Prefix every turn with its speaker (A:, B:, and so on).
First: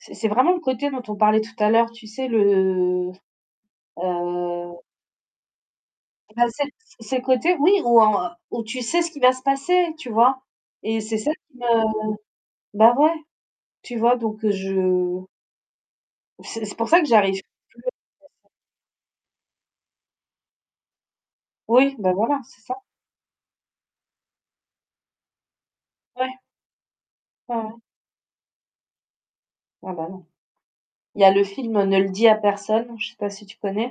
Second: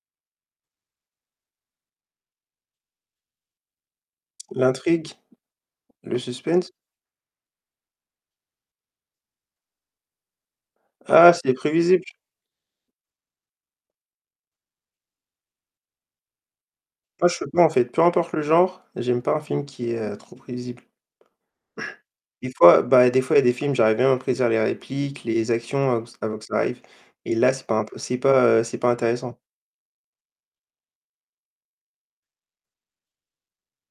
A: C'est c'est vraiment le côté dont on parlait tout à l'heure, tu sais? Le
B: L'intrigue, le
A: Il a ses
B: suspense?
A: ses côtés oui où en tu sais ce qui va se passer, tu vois? Et c'est ça
B: Ah! C'est
A: qui me
B: prévisible, tu v
A: bah, ouais, tu vois? Donc je C'est c'est pour ça que
B: Ah je
A: j'arrive
B: sais
A: plus
B: pas en fait, peu importe le
A: [unintelligible]
B: genre, j'aime pas un film qui est, heu, trop prévisible.
A: Oui, beh, voilà,
B: Des
A: c'est ça.
B: fois beh, des fois il y a des films j'arrive bien à prédire les répliques, les actions, avant qu
A: Ouais.
B: avant que ça arrive et là
A: Ouais,
B: c'est
A: ouais.
B: pas im c'est pas, heu, c'est pas intéressant.
A: Ah, bah, non. Il y a le film «Ne le Dis à Personne», je sais pas si tu connais.